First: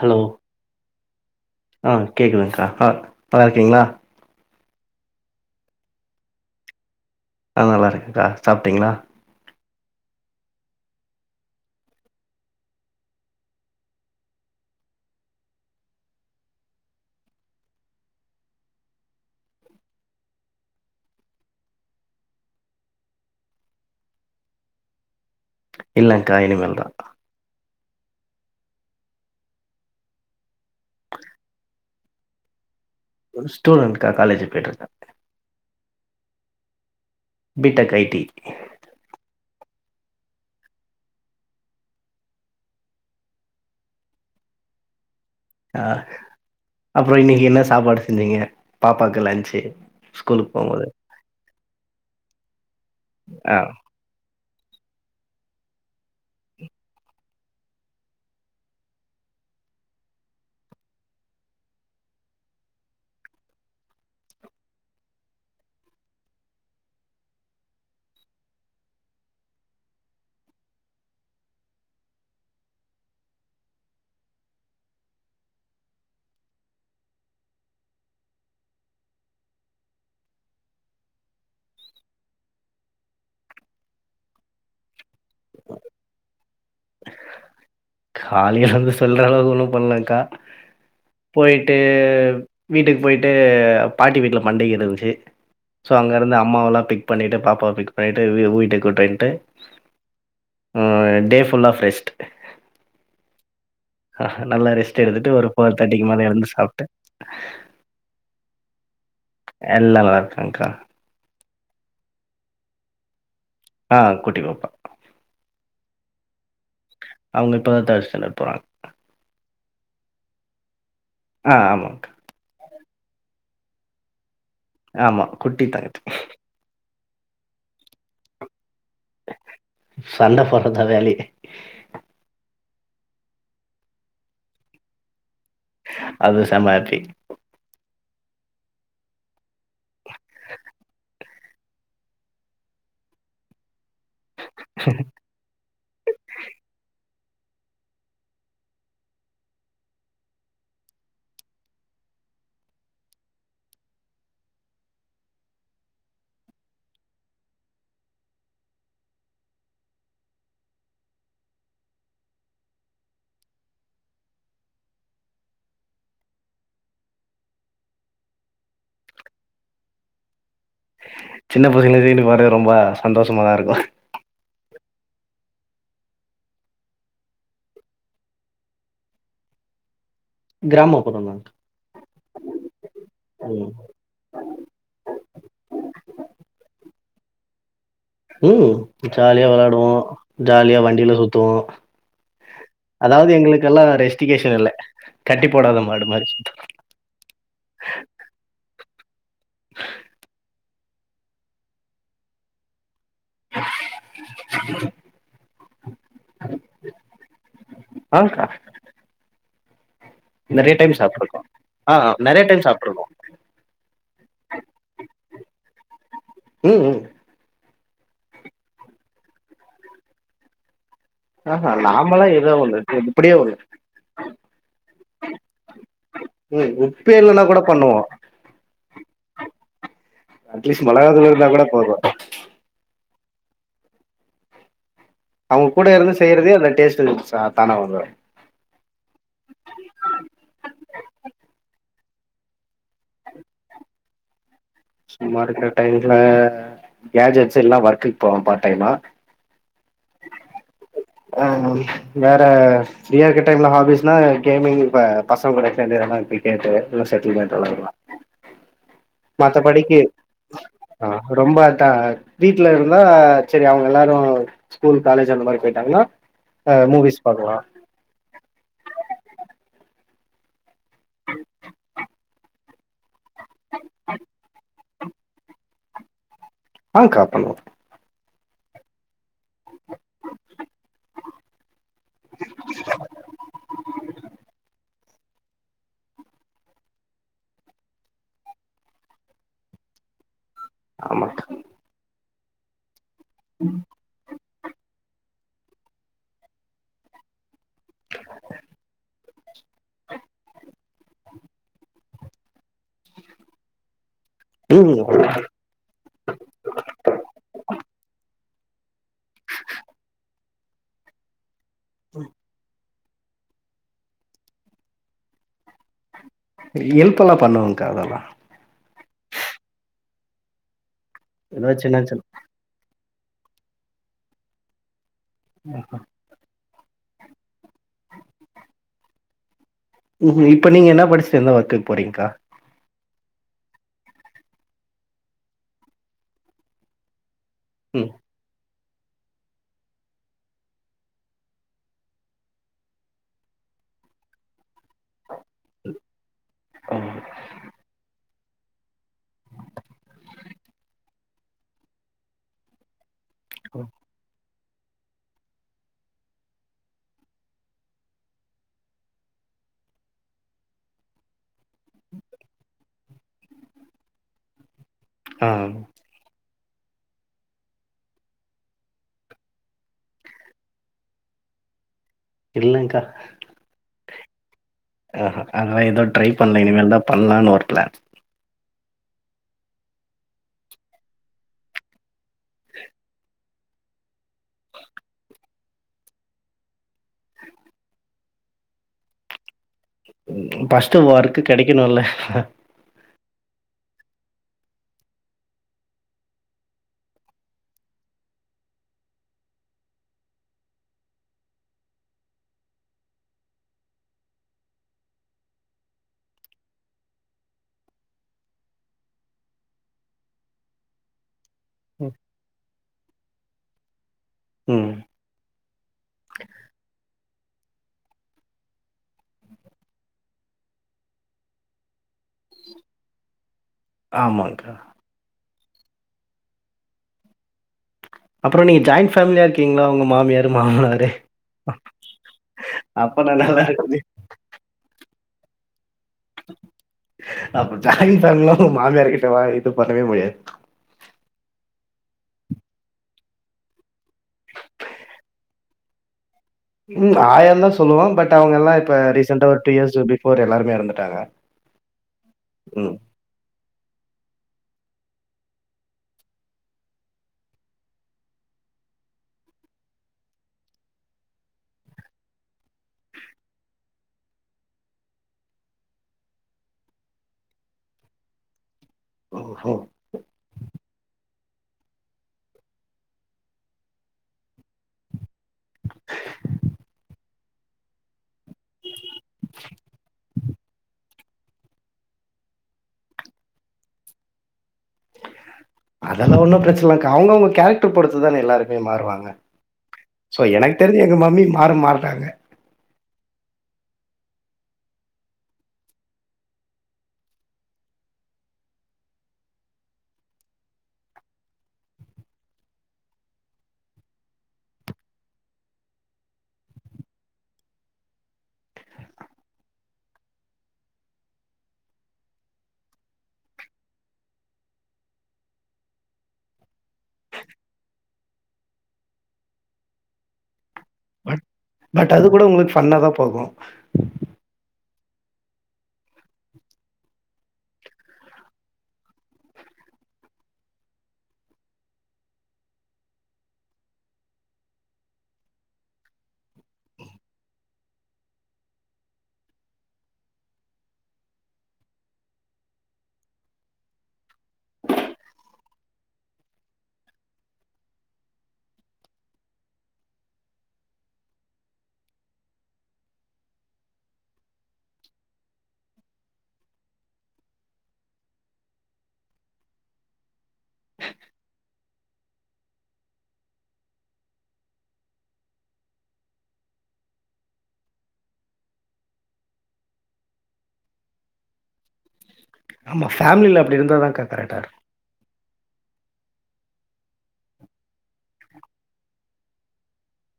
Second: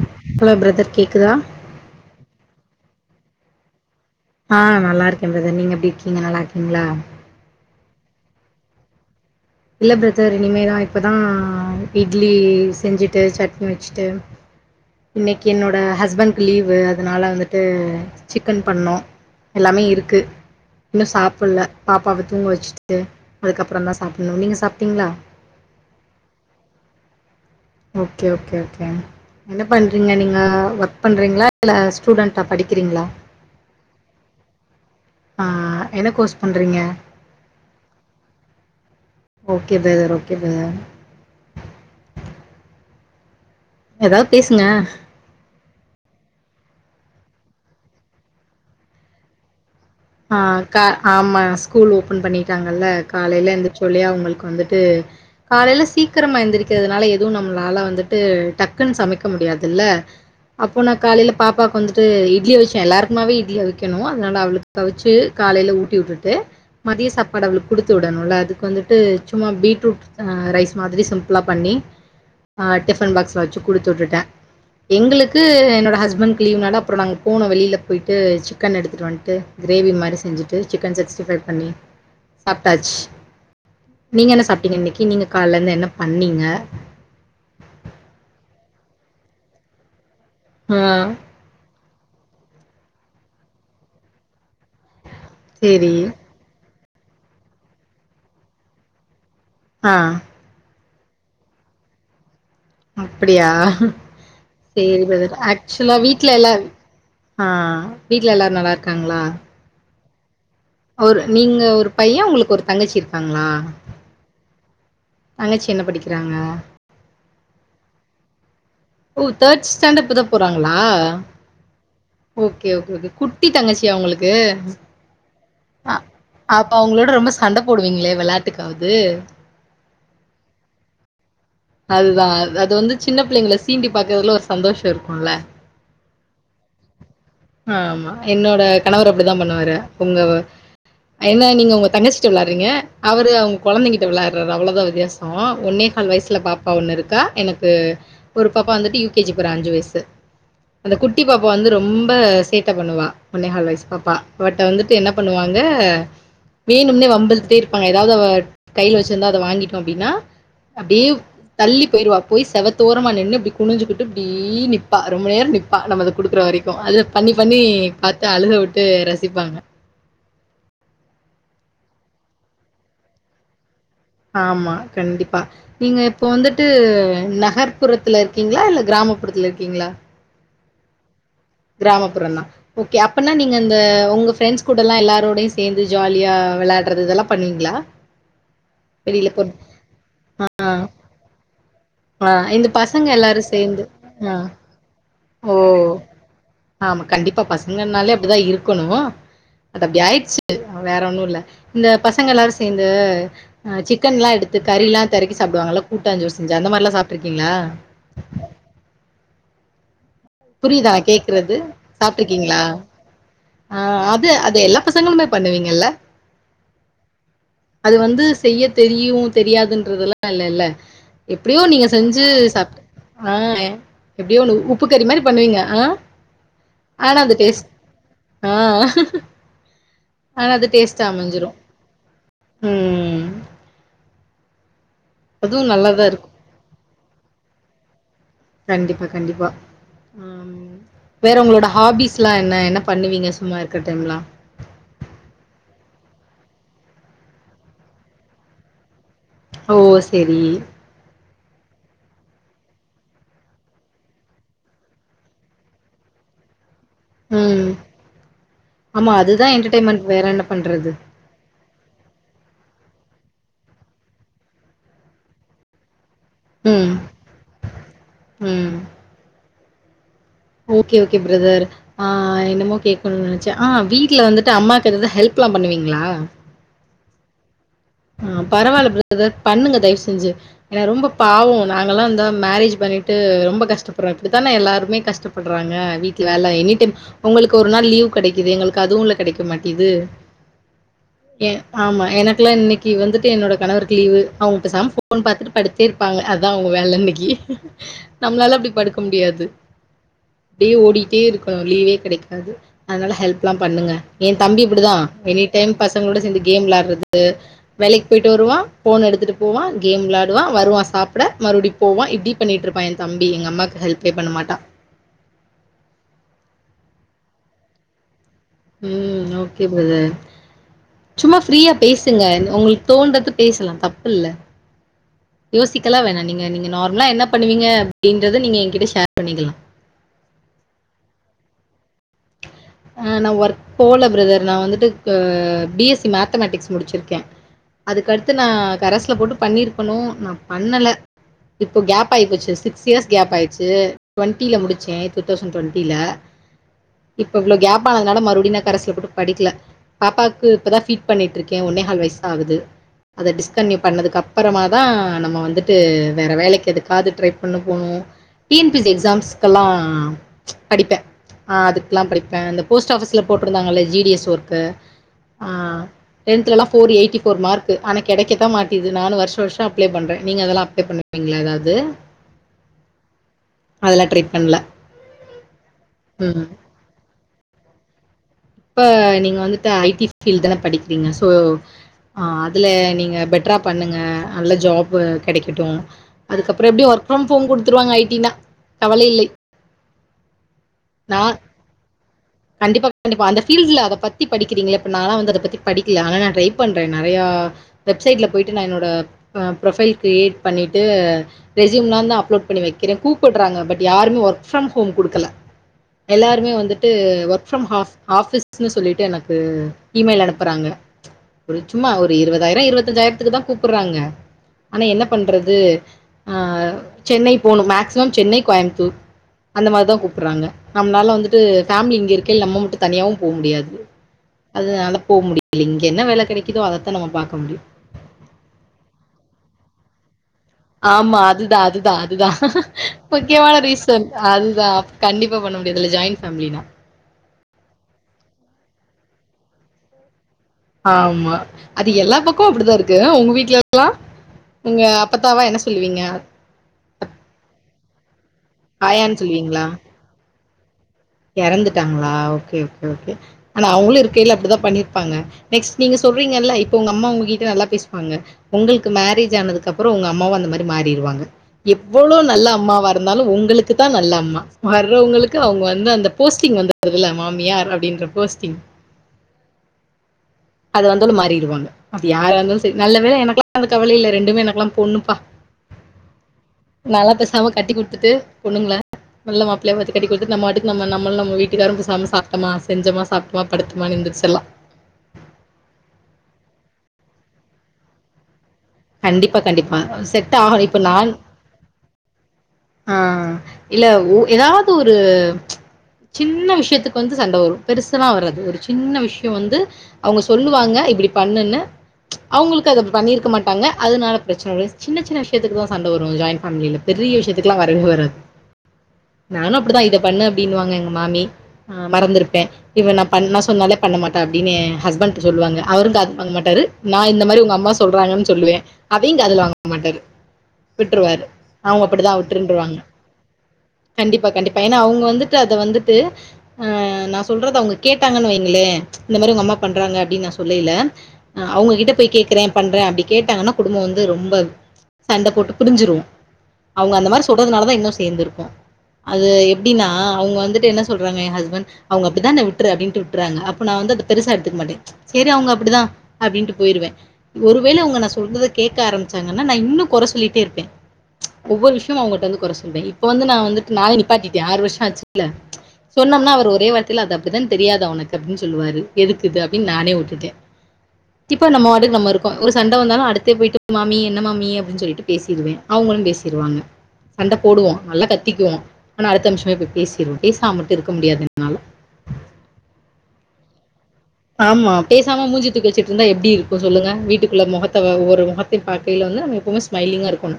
Hello brother கேக்குதா ஆ கேக்குதுங்கா ஆ நல்லா இருக்கீங்களா ஆ நல்லா இருக்கேன் பிரதர் நீங்க எப்படி இருக்கீங்க நல்லா இருக்கீங்களா ஆ நல்லா இருக்கேங்கா சாப்டீங்களா இல்ல பிரதர் இனிமேதா இப்பதா இட்லி செஞ்சுட்டு சட்னி வச்சுட்டு இன்னைக்கு என்னோட ஹஸ்பண்ட்க் லீவு அதனால வந்துட்டு சிக்கன் பண்ணோ எல்லாமே இருக்கு இன்னு சாப்புல்ல பாப்பாவ தூங்க வச்சுட்டு அதுக்கப்புறந்தா சாப் னும் நீங்க சாப்டீங்களா இல்லங்கா இனிமேல்தா ஓகே ஓகே ஓகே என்ன பண்றீங்க நீங்க ஒர்க் பண்றீங்களா இல்ல ஸ்டூடண்டா படிக் ஒரு ஸ்டூடன்ட் கா காலேஜ் பெய்ட்ருக்கே ஆ என்ன கோர்ஸ் பண்றீங்க B tech I T okay brother okay brother ஏதாது பேசுங்க அ அப்புறம் இன்னைக்கு என்ன சாப்பாடு செஞ்சீங்க பாப்பாக்கு லஞ்ச் ஆ கா ஆமா ஸ்கூல் ஓபன் பண்ணிட்டாங்கல்ல காலையில ஆ எந்திரச்ச சொல்லி அவங்களுக்கு வந்துட் டு காலைல சீக்கிரமா எந்திருக்கிறதுனால எதுவும் நம்மளால வந்துட்டு டக்குன்னு சமைக்க முடியாதுல்ல அப்போ நா காலையில பாப்பாவுக்கு வந்துட்டு இட்லிய அவிச்சே எல்லாருக்குமாவே இட்லி அவிக்கணும் அதனால அவளு க்கு அவிச்சு காலையல ஊட்டி உட்டுட்டு மதிய சாப்பாடு அவளுக்கு கொடுத்து விடணுல அதுக்கு வந்துட்டு சும்மா பீட்ரூட் அ ரைஸ் மாதிரி சிம்பிளா பண்ணி ஆ டிஃபன் பாக்ஸ்ல வச்சு குடுத்து உட்டுட்டே எங்களுக்கு என்னோட ஹஸ்பண்ட் லீ்வுனால அப்புறம் நாங்க போனோ வெளியில போய்ட்டு சிக்கன் எடுத்துட்டு வந்துட்டு கிரேவி மாரி செஞ்சுட்டு சிக்கன் சிக்ஸ்ட்டி ஃபைவ் பண்ணி சாப்ட்டாச்சு நீங்க என்ன சாப்ட்டீங்க இன்னிக்கு நீங்க கால்லேருந்து என்ன பண்ணீங்க காலில இருந்து சொல்ற அளவுக்கு ஒன்னும் பண்ணலங்கா ஆ போயிட்டு அ வீட்டுக்கு போயிட்டு பாட்டி வீட்ல மண்டைகள் இருந்துச்சு சரி. ஸோ அங்கேருந்து அம்மாவெலாம் பிக் பண்ணிட்டு பாப்பாவ பிக் பண்ணிட்டு வீ வீட்டை விட்டைன் கூட்டிட்டு அ ம் [unintelligible] ஃபுல் ஆஃப் ரெஷ்ட் அப்டியா செரி ரெஸ்ட் எடுத்துட்டு பிரதர் ஒரு ஃபோர் ஆக்சுவலா தேர்ட்டிக்கு மேல வீட்ல எழுந்து எல்லார சாப்ட்டு அ வீட்ல எல்லாரும் நல்லா இரு காங்ளா எல்லா நல்லாருக் அங்க்கா நீங்க ஒரு பைய உங்களுக்கு ஒரு தங்கச்சி இருக்காங்ளா அ குட்டி பாப்பா தங்கச்சி என்ன படிக்கிறாங்க அவுங்க இப்பதா தேர்டு ஸ்டாண்டர்ட் போறாங்க ஓ தேர்ட் ஸ்டாண்டர்ட் இப்பதா போறாங்களா ஆ ஆமாங்க்கா ஓகே ஓ குட்டி தங்கச்சியா உங்களுக்கு ஆமா குட்டி அ தங்கச்சி அப்ப அவுங்ள ரொம்ப சண்டை போடுவீங்களே விளையாட்டுக்கு சண்ட போறதா வேலையே அதுதான் அது வந்து சின்ன பிள்ளைங்களை சீண்டி பாாரக்குறதுல ஒரு சந்தோஷ இருக்குல அது செம ஹேப்பி ஆமா என்னோட கணவர் அப்படிதா பண்ணுவாரு உங்க என்ன நீங்க உங்க தங்கச்சிட்ட விளையாடுறீங்க அவரு அவங்க குழந்தைகிட் விளாடறது அவளோதா வித்தியாச ஒன்னே கால் வயசு பாப்பா ஒண்ணு இருக்கா எனக்கு ஒரு பாப்பா வந்துட்டு யுகேஜி போறா அஞ்சு வயசு அந்த குட்டி பாப்பா வந்து ரொம்ப சேட்டை பண்ணுவா ஒன்னேகால் வயசு பாப்பா அவள்ட்ட வந்துட்டு என்ன பண்ணுவாங்க வேணும்னே வம்பிலுதுட்டே இருப்பாங்க ஏதாவது கையில் வச்சுருந்தா அதை வாங்கிட்டோம் அப்படின்னா அப்படியே தள்ளி போயிருவா போயி செவத்தோரமா நின்னு இப்டி குனிஞ்சுகிட்டு இப்டி நிப்பா ரொம்ப நேர நிப்பா நம்ம அத குடுக்குற வரைக்கு அது பண்ணி பண்ணி பாத்து அழுக விட்டு ரசிப்பாங்க சின்ன பசங்க சீண்டி பாக்கரதே ரொம்ப சந்தோஷமாதா இருக்கும் ஆமா கண்டிப்பா நீங்க இப்ப வந்துட்டு நகர்ப்புறத்துல இருக்கீங்களா இல்ல கிராமப்புறத்துல இருக்கீங்களா கிராமப்புறந்தா கிராமப்புறந்தா ஓகே அப்பனா நீங்க ம் அந்த உங்க ஃப்ரெண்ட்ஸ் கூடல்லா எல்லாரோடையு சேந்து ஜாலியா விளாடறது இதல்லா பண்ணுவீங்களா ம் வெளில போ ஜாலியா வெளாடுவோ ஆ, ஜாலியா வண்டில சுத்துவோ ஆ இந்த பசங்க அதாவது எல்லாரு எங்களுக்கெல்லா சேந்து அ ரெஸ்டிகேஷன் இல்ல கட்டி ஓ போடாத மாடு மாரி ஆமா கண்டிப்பா பசங்கனாலே அப்படிதா இருக்கணு அது அப்டி ஆயிடுச்சு வேற ஒன்னும் இல்ல இந்த பசங்க எல்லாரும் சேர்ந்து அ சிக்கன் எல்லாம் எடுத்து கறி எல்லாம் திறக்கி சாப்படுவாங்கல்ல கூட்ட சோறு செஞ் அந்த மாதிரிலாம் சாப்பிட்டு இருக்கீங்களா ஆங்க்கா நெறைய புரியுதா டைம் நா சாப்ட்ருக்கோ கேக்குறது ஆ நெறைய சாப்ட்ருக்கீங்களா டைம் சாப்ட்ருக்கோ ஆ அது அது எல்லா பசங்களுமே பண்ணுவீங்கல்ல ம் ம் அது வந்து செய்ய தெரியு தெரியாதுன்றதெல்லா இல்லல எப்படியோ ஆஹா நீங்க செஞ்சு நாமல்லா ஏதோ சாப் ஒண்ணு ஆ இப்டியே ஒண்ணு எப்படியோ ஒன்னு உப்பு கறி மாரி பண்ணுவீங்க ஆ ம் உப்பே ஆனா அந்த இல்லன்னா கூட டேஸ்ட் பண்ணுவோ ஆ ஆனா அது அட்லீஸ்ட் டேஸ்ட் மொளகாத்தூள் அமஞ்சிரு இருந்தா கூட போது ம் அதுவும் அவங்க நல்லா தான் கூடயிருந்து இருக்கும். செய்யறதே அந்த டேஸ்டு ஸ் தானா வந்துரு கண்டிப்பா கண்டிப்பா ம் வேற ஒங்களோட ஹாபிஸ்லா என்ன என்ன பண்ணுவீங்க சும்மா இருக்க டைம்லாம் சும்மா இருக்கிற டைம்ல கேஜெட்ஸ்லா ஒர்க்குக்கு போவோ பார் டைம்மா ஓ செரி ஆ வேற ஃப்ரீயா இருக்க டைம்ல ஹாபீஸ்னா கேமிங் இப்ப பசங்க கூட சேந்துலா கிரிக்கெட்டு இல்ல செட்டில்மெண்ட் ம் வெளாடுவ ஆமா அதுதா மத்தபடிக்கு என்டர்டென்மென்ட் வேற என்ன பண்றது ஆ ரொம்ப வீட்ல இருந்தா செரி அவங்க எல்லாரு ஸ்கூல் காலேஜ் அந்த மாரி போய்ட்டாங்கன்னா ஆ ம், மூவிஸ் பாக்கலா ம். ஓகே ஓகே பிரதர் ஆ என்னமோ கே க்கனுன் நெனச்சே ஆ வீட்ல வந்துட்டு அம்மாக் எதாது ஹெல்ப்லா பண்ணுவீங்களா ஆங்க்கா பண்ணுவோ ஆ பரவால்ல பிரதர் பண்ணுங்க தயவு செஞ்சு ஏன்னா ரொம்ப பாவோ நாங்கல்லா இந்தா மேரேஜ் பண்ணிட்டு ரொம்ப கஷ்டப்படுறோ இப்படித்தானே எல்லாருமே கஷ் டப்படுறாங்க வீட்டு வேல எனிடைம் உங்களுக்கு ஒரு நாள் லீவ் கெடைக்குது எங்களுக்கு அதுவுல கெடைக்க மாட்டிது ஆமாக்கா ஏ ஆமா எனக் குலா இன்னைக் கி வந்துட் டு என்னோட கணவருக்கு லீவு அவங்க பேசாம போன் பாத்துட்டு படுத்தே இருப்பாங்க அதா அவங்க வேல இன்னைக்கி நம்மளால அப்படி படுக்க முடியாது அப்டியே ஓடிட்டே இருக்கணு லீவே கெடைக்காது அதனால ஹெல்ப்லா பண்ணுங்க என் தம்பி இப்படிதா ம் எனி டைம் பசங்களோட சேந்து கேம் வெளாடுறது போயிட்டு வருவா போன் எடுத்துட்டு போவா கேம் விளாடுவா வருவா சாப்ட மறுபடியு போவா இப்டி பண்ணிட்டு இருப்பா எ தம்பி எங்க அம்மாக்கு ஹெல்ப்பே பண்ண மாட்டா எல்ப்பல்லா பண்ணுவங்க்கா அதெல்லா ம் ஓகே ப்ரதர் சும்மா ஏதோ ஃப்ரீயா சின்ன பேசுங்க சின் உங்களுக் தோன்றது பேசலா தப்பில்ல யோசிக்கலா வேணா நீங்க நீங்க நார்மலா என்ன பண்ணுவீங்க அப்டின்றத நீங்க எங்கிட்ட ஷேர் பண்ணிக்கலா இப்ப நீங்க என்ன படிஸ்ட்டு எந்த ஒர்க்குக்கு போறீங்க்கா அஹ் நா ஒர்க் போல பிரதர் நா வந்துட்டு அ பி எஸ் சி மேத்தமெட்டிக்ஸ் முடிச்சிருக்கெ ம் அதுக்கடுத்து நா கரஸ்ல போட்டு பண்ணிருக்கணு நா பண்ணல இப்ப கேப் ஆய்போச்சி சிக்ஸ் இயர்ஸ் கேப் ஆயிச்சி டுவன்டில முடிச்சே டூ தௌசண்ட் டொண்ட்டில ஆ இப் ப்ப அதனால மறுபடியு நா கரஸ்ல போட்டு படிக்கல பாப்பாக் கு இப்பதா ஃபீட் பண்ணிட்டுருக்கே ஒன்னேஹால் வயசுதா ஆவுது அத டிஸ்கன்டினியூ பண்ணதுக்கப் பறமா தா நம்ம வந்துட்டு வேற வேலைக்கு எதுக்காது ட்ரை பண்ண போனோ T N P S C எக்ஸாம்ஸ்க்கெல்லா படிப்பே அதுக் குலா படிப்ப இந்த போஸ்ட் ஆஃபிஸ்ல போட்டிருந்தாங்கல்ல ஜி டி எஸ் ஒர்கு ஆ டென்த்லலா ஃபோர் எய்ட்டி ஃபோர் மார்க்கு ஆனா கெடைக்கத்தா மாட்டிது நானு வருஷ வருஷோ அப்ள பண்ணற நீங்க அதெல்லா அப்ள பண்ணுவீங்களா ஏதாது இல்லங்க்கா அதெல்லா ட்ரை பண்ல அஹா அதலா ஏதோ ட்ரை ம் பண்லைங் இனிமேல்தா பண்லான்னு ஒரு பிளான் இப்ப நீங்க வந்துட்டு ஐ டி ஃப்பீல்டு தானே படிக்கிறீங்க சோ அதுல நீங்க பெட்டரா பண்ணுங்க அதுல ஜாப்பு கெடைக்கட்டு அதுக்கப்புறோ எப்டியோ ஒர்க் ஃப்ரம் ஹோம் கொடுத்துருவாங்க ஐ டினா கவலை இல்லை ம் ஃபர்ஸ்ட்டு ஒர்க்கு கெடைக்கணுல்ல கண்டிப்பா‌ அந்த ஃபீல்டுல அத பத்தி படிக்கிறீங்கள இப்ப நாளா வந்து அத பத்தி படிக்கல ஆனா நா ட்ரை பண்ற நெறையா வெப்சைட்ல போயிட்டு நா என்னோட அ ப்ரொஃபைல் க்ரியேட் பண்ணிட்டு ரெசியூம்லா தா அப்லோட் பண்ணி வெக்கிறே கூப்புறாங்க பட் யாருமே ஒர்க் ஃப்ரம் ஹோம் குடுக்கல எல்லாருமே வந்துட்டு ஒர்க் ஃபரம் ஹாஃப் ஃப்பிஸ்ன்னு சொல்லிட்டு எனக்கு இமெயில் அனுப்புறாங்க ஒரு சும்மா ஒரு இருவதாயிரோ இருவத்தஞ்சாயிரத்துக்கு தா கூப்புறாங்க ஆனா ம். என்ன பண்றது ஆ சென்னை போணு மே மேக்ஸிமம் சென்னை கோயம்த்தூர் அந்த மாரி தா கூப்புறாங்க நம்மளால வந்துட்டு ஃபேமிலி இங்கருக் கில் நம்ம மட்டு தனியாவு போ முடியாது ஆமாங்க்கா. அதனால போ முடியு இல்ல இங்க என்ன வேல கெடைக்குதோ அதத்தா நம்ம பாக்க முடியு அப்புறோ நீங்க ஜாய்ன் ஃபேமிலியா இருக்கீங்களா உங்க மாமியார் மாமனாரு? ஆமா அதுதா அதுதா அதுதா அப்ப நான் முக்கியமான நல்லா இருக்குது. ரீசன்ட் அதுதா கண்டிப்பா பண்ண முடியதுல ஜாய்ன் அப் ஜாயின் ஃபேமிலிலா ஊ மாமியார் கிட்ட வா இது பண்ணவே முடியாத் ஆமா அது எல்லா பக்கொ அப்டிதா இருக்கு ஆ உங்க வீட்லல்லா உங்க அப்பத்தாவா என்ன சொல்லுவீங்க ம் ஆயான்தா சொல்லுவோ பட் அவுங்கல்லா இப்ப ஆயான்னு ரீசெண்ட்டா ஒரு சொல்லுவீங்களா டூ இயர்ஸ் பிஃபோர் எல்லார் மே எறந்துட் எறந்துட்டாங்களா ஓகே ஓகே ஓகே ஆனா அவுங்களு இரு க்கைல அப்டிதா பண்ணிருப்பாங்க நெக்ஸ்ட் நீங்க சொல்றீங்கல்ல இப்பொ உங்க அம்மா உங்க‌க்கிட்ட நல்லா பேசுவாங்க உங்களுக்கு மேரேஜ் ஆனதுக்கப்பறோ உங்க அம்மாவு அந்த மாரி மாறிடருவாங்க எவ்வளோ நல்லா அம்மாவா இருந்தாலு உங்களுக்குத்தா நல்ல அம்மா வர்றவங்களுக்கு அவுங்க வந்து அந் த போஸ்ட்டிங் வந்துர்துல மாமியார் அப்டின்ற போஸ்டிங் ஓஹோ! அது வந்தாலு மாறிருவாங் அது யாரா இருந்தாலு செரி நல்ல வேல எனக்லா அந்த கவலே இல்ல ரெண்டுமே எனக்லா பொண்ணுப்பா நல்லா பேஸ் நம்ம கட்டி குடுத்துட்டு பொண்ணுங்கள நல்ல மாப்ளையா பாத்து கட்டி குடுத்துட்டு நம்ம பாட்டுக் நம்மள் நம்ம வீட்டுக்காரும் பேசாம சாப்ட்டமா செஞ்சமா சாப்ட்டமா படுத்தமானு இருந்துச் செல்லா அதெல்லா ஒன்னு பிரச்சன இல்லக்கா அவங்கவுங்க கேரக்டர் பொருத்துதானே எல்லாரு மே மாறுவாங்க கண்டிப்பா கண்டிப்பா செட் சோ ஆகணும் இப்ப எனக் தெரிஞ்சு நான் எங்க மம்மி மாற மாட்டாங்க ஆ இல்ல உ ஏதாது ஒரு சின்ன விஷ்யத்துக்கு வந்து சண்ட வரு பெருசெல்லா வராது ஒரு சின்ன விஷ்யோ வந்து அவங்க சொல்லுவாங்க இப்டி பண்ணுன்னு அவங்களுக்கு அத பண்ணிருக்க மாட்டாங்க அதனால பிரச்சன வரு சின்ன சின்ன விஷ்யத்துக்கு தா சண்ட வரு ஜாயிண்ட் ஃபேமிலில பெரிய விஷ்யத் துக்கெல்லா வரவே வராது நானு அப்டி தா இத பண்ணு அப்டினுவாங்க எங்க மாமி் அ மறந்திருப்பே இவ நா பண்ண சொன்னாலே பண்ண மாட்ட அப்டினு ஹஸ்பண்ட் சொல்லுவாங்க அவரு காது வாங்க மாட்டாரு நா இந்த மாரி உங்க அம்மா சொல்றாங்கன் சொல்லுவே அதையு காதுல வாங்க மாட்டாரு விட்டுருவாரு அவுங்க அப்படி தா வந்து கூட உங்களுக்கு ஃபன்னா தா போகு துட்டு அத வந்துட்டு ஆ நா சொல்றது அவங்க கேட்டாங்கன் வைங்களே இந்த மாரி உங்கம்மா பண்றாங்க அப்டின் நா சொல்லய்ல அவங்க கிட்ட போய் கேக்குறே பண்றே அப்டி கேட்டாங்கன்னா குடும்போ வந்து ரொம்ப சண்ட போட்டு பிரிஞ்சிரு அவங்க அந்த மாரி சொல்றனால தா இன்னு சேந்து இருக்கோ அது எப்டினா அவங்க வந்துட்டு என்ன சொல்றாங்க எ ஹஸ்பண்ட் அவுங்க அப்டிதான விட்ரு அப்டின்ட்டு விட்றாங்க அப்ப நா வந்து அத பெருசா எடுத்துக்க மாட்டே செரி அவுங்க அப்டி தா அப்டீன்டு போய்டுவே ஒரு வேல நா சொல்றத கேக்க ஆரம்பிச்சாங்கனா இன்னு கொற சொல்லிட்டே இருப்பே ஒவ்வொரு விஷ் யத்திலு அவங்கிட்ட வந்து கொற சொல்வே இப்ப வந்து நா வந்துட்டு நானே நிப்பாட்டிட்டே ஆறு வர்ஷோ ஆச்சுல்ல சொன்னம்னா அவர் ஒரே வார்த்தில அது அப்டிதான் தெரியாதா ஒனக்கு அப்டின் சொல்லுவாரு எதுக்கிது அப்டின் நானே உட்டுட்டே இப்ப நம்ம பாட்டுக்கு நம்ம இருக்கோ ஒரு சண்ட வந்தாலு அடுத்தே போயிட்டு மாமி என்ன மம்மி அப்டின் சொல்லிட்டு பேசிருவே அவங்களு பேசிருவாங்க சண்ட போடுவோ நல்லா கத்திக்குவோ ஆனா அடுத்த நிமிஷமே போய் பேசிடுவோ பேசாமாமட்டு இருக்க முடியாது என்னால ஆமா ஃபேமிலில அப்படி இருந்தா தான்க்கா கரெக்ட்டா ஆமா இருக்கும். பேசாம மூஞ்சிய தூக்கிவச்சிட்டு இருந்தா எப்டி இருக்கு சொல்லுங்க வீட்டுக்குள்ள முகத்த ஒரு ஒரு வாட்டி பாக்கையில வந்து நம்ம எப்புமே ஸ்மைைலிங்கா இருக்கணு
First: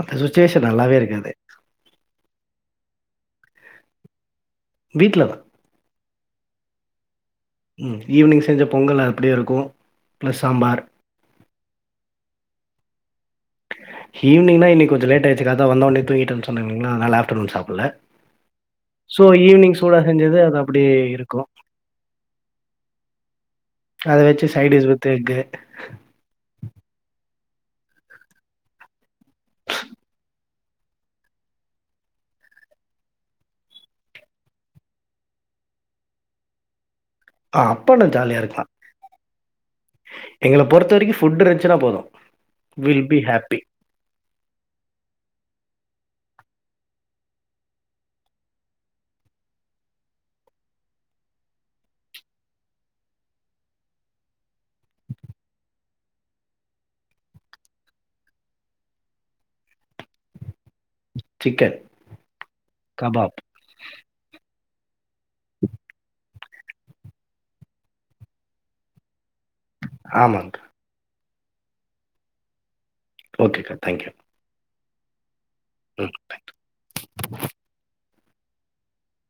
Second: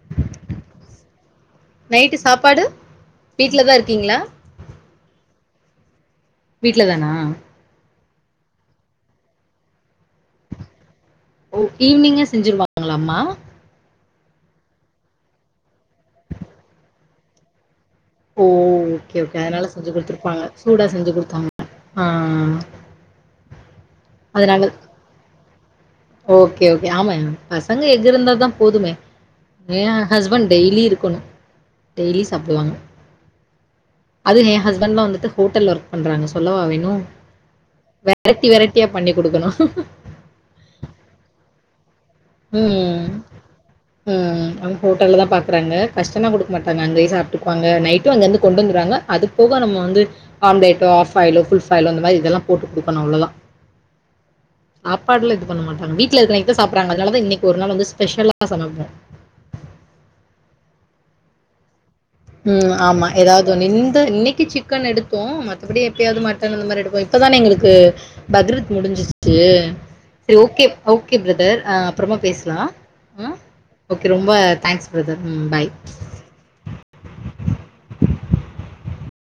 அந்த சுச்சுவேஷன் நல்லாவே இருக்காது வீட்ல தா இருக்கீங்களா வீட்ல தா வீட்ல தானா ம் ஈவினிங் செஞ்ச பொங்கல் அப்டியே இருக்கு ஓ ஈவினிங்கா செஞ்சிருவா ங்ளாமா ஈவினிங்னா இன்னிக் கொஞ்ச லேட் ஆயிச்சுக்கா அதா வந்த ஒட்னே தூங்கிட்டன் சொன்னே இல்லைங்களா அதனால ஆப் டர்நூன் சாப்பிட்ல ஓ ஓகே ஓகே அதனால செஞ்சு செஞ்சது குடுத்துருப்பாங்க அது சூடா அப்படியே செஞ்சு இருக்கும். குடுத்தாங்க ஆ அத வச்சு அதனால side dish with egg okay okay ஆமா பசங்க எக்கு இருந்தா தா போதுமே எ ஹஸ்பண்ட் டெய்லி இருக்கணு டெய்லி சாப்பிடுவாங்க அது எ ஹஸ்பண்ட்லா வந்துட்டு ஹோட்டல்ல ஒர்க் பண்றாங்க சொல்லவா வேணு அ அப்ப நான் ஜாலியா வெரைட்டி இருக்கலாம். வெரைட்டியா பண்ணி குடுக்குணு பொறுத்த வரைக்கு ஃபுட்டு இருன்சினா போது ம் ம் அவங்க ஹோட்டல்ல தா பாக்குறாங்க கஷ்டன்னா குடுக்க மாட்டாங்க அங்கயே சாப்ட்டுக்குவாங்க நைட்டு அங்கிருந்து கொண்டு வந்துருவாங்க அது போக நம்ம வந்து ஆம்லேட்டோ ஆஃப் பாய்லோ ஃபுல்பாய்லோ இந்த மாரி இதெல்லா போட்டுகுடுக்கணு அவ்ளதா சாப்பாடுல இது பண்ண மாட்டாங்க வீட்ல இருக்கிற அன்னிக்கு தா சாப்ட்றாங்க அதனால தா இன்னைக்கு ஒரு நாள் வந்து ஸ்பெஷலா சமப்போ சிக்கன் ம் ஆமா கபாப். ஏதாது ஒன்னு இந்த இன்னைக்கு சிக் க்கன் எடு தோ மத்தப்படி எப்பயாது மட் டன் அந்த மாரி எடுப்போ இப்பதானே எங்களுக்கு பக்ரீத் முடிஞ்சி [inaudible] செ ஆமாங்க. ஓகே ஓக் ஓகே ப்ரதர் ஆ அப்றமா பேஸ்லா ஆ ஓகேக்கா. Thank you. ஓகே ரொம்ப தேங்க்ஸ் ப்ரதர் ம் பாய் ம் தேங்க்யூ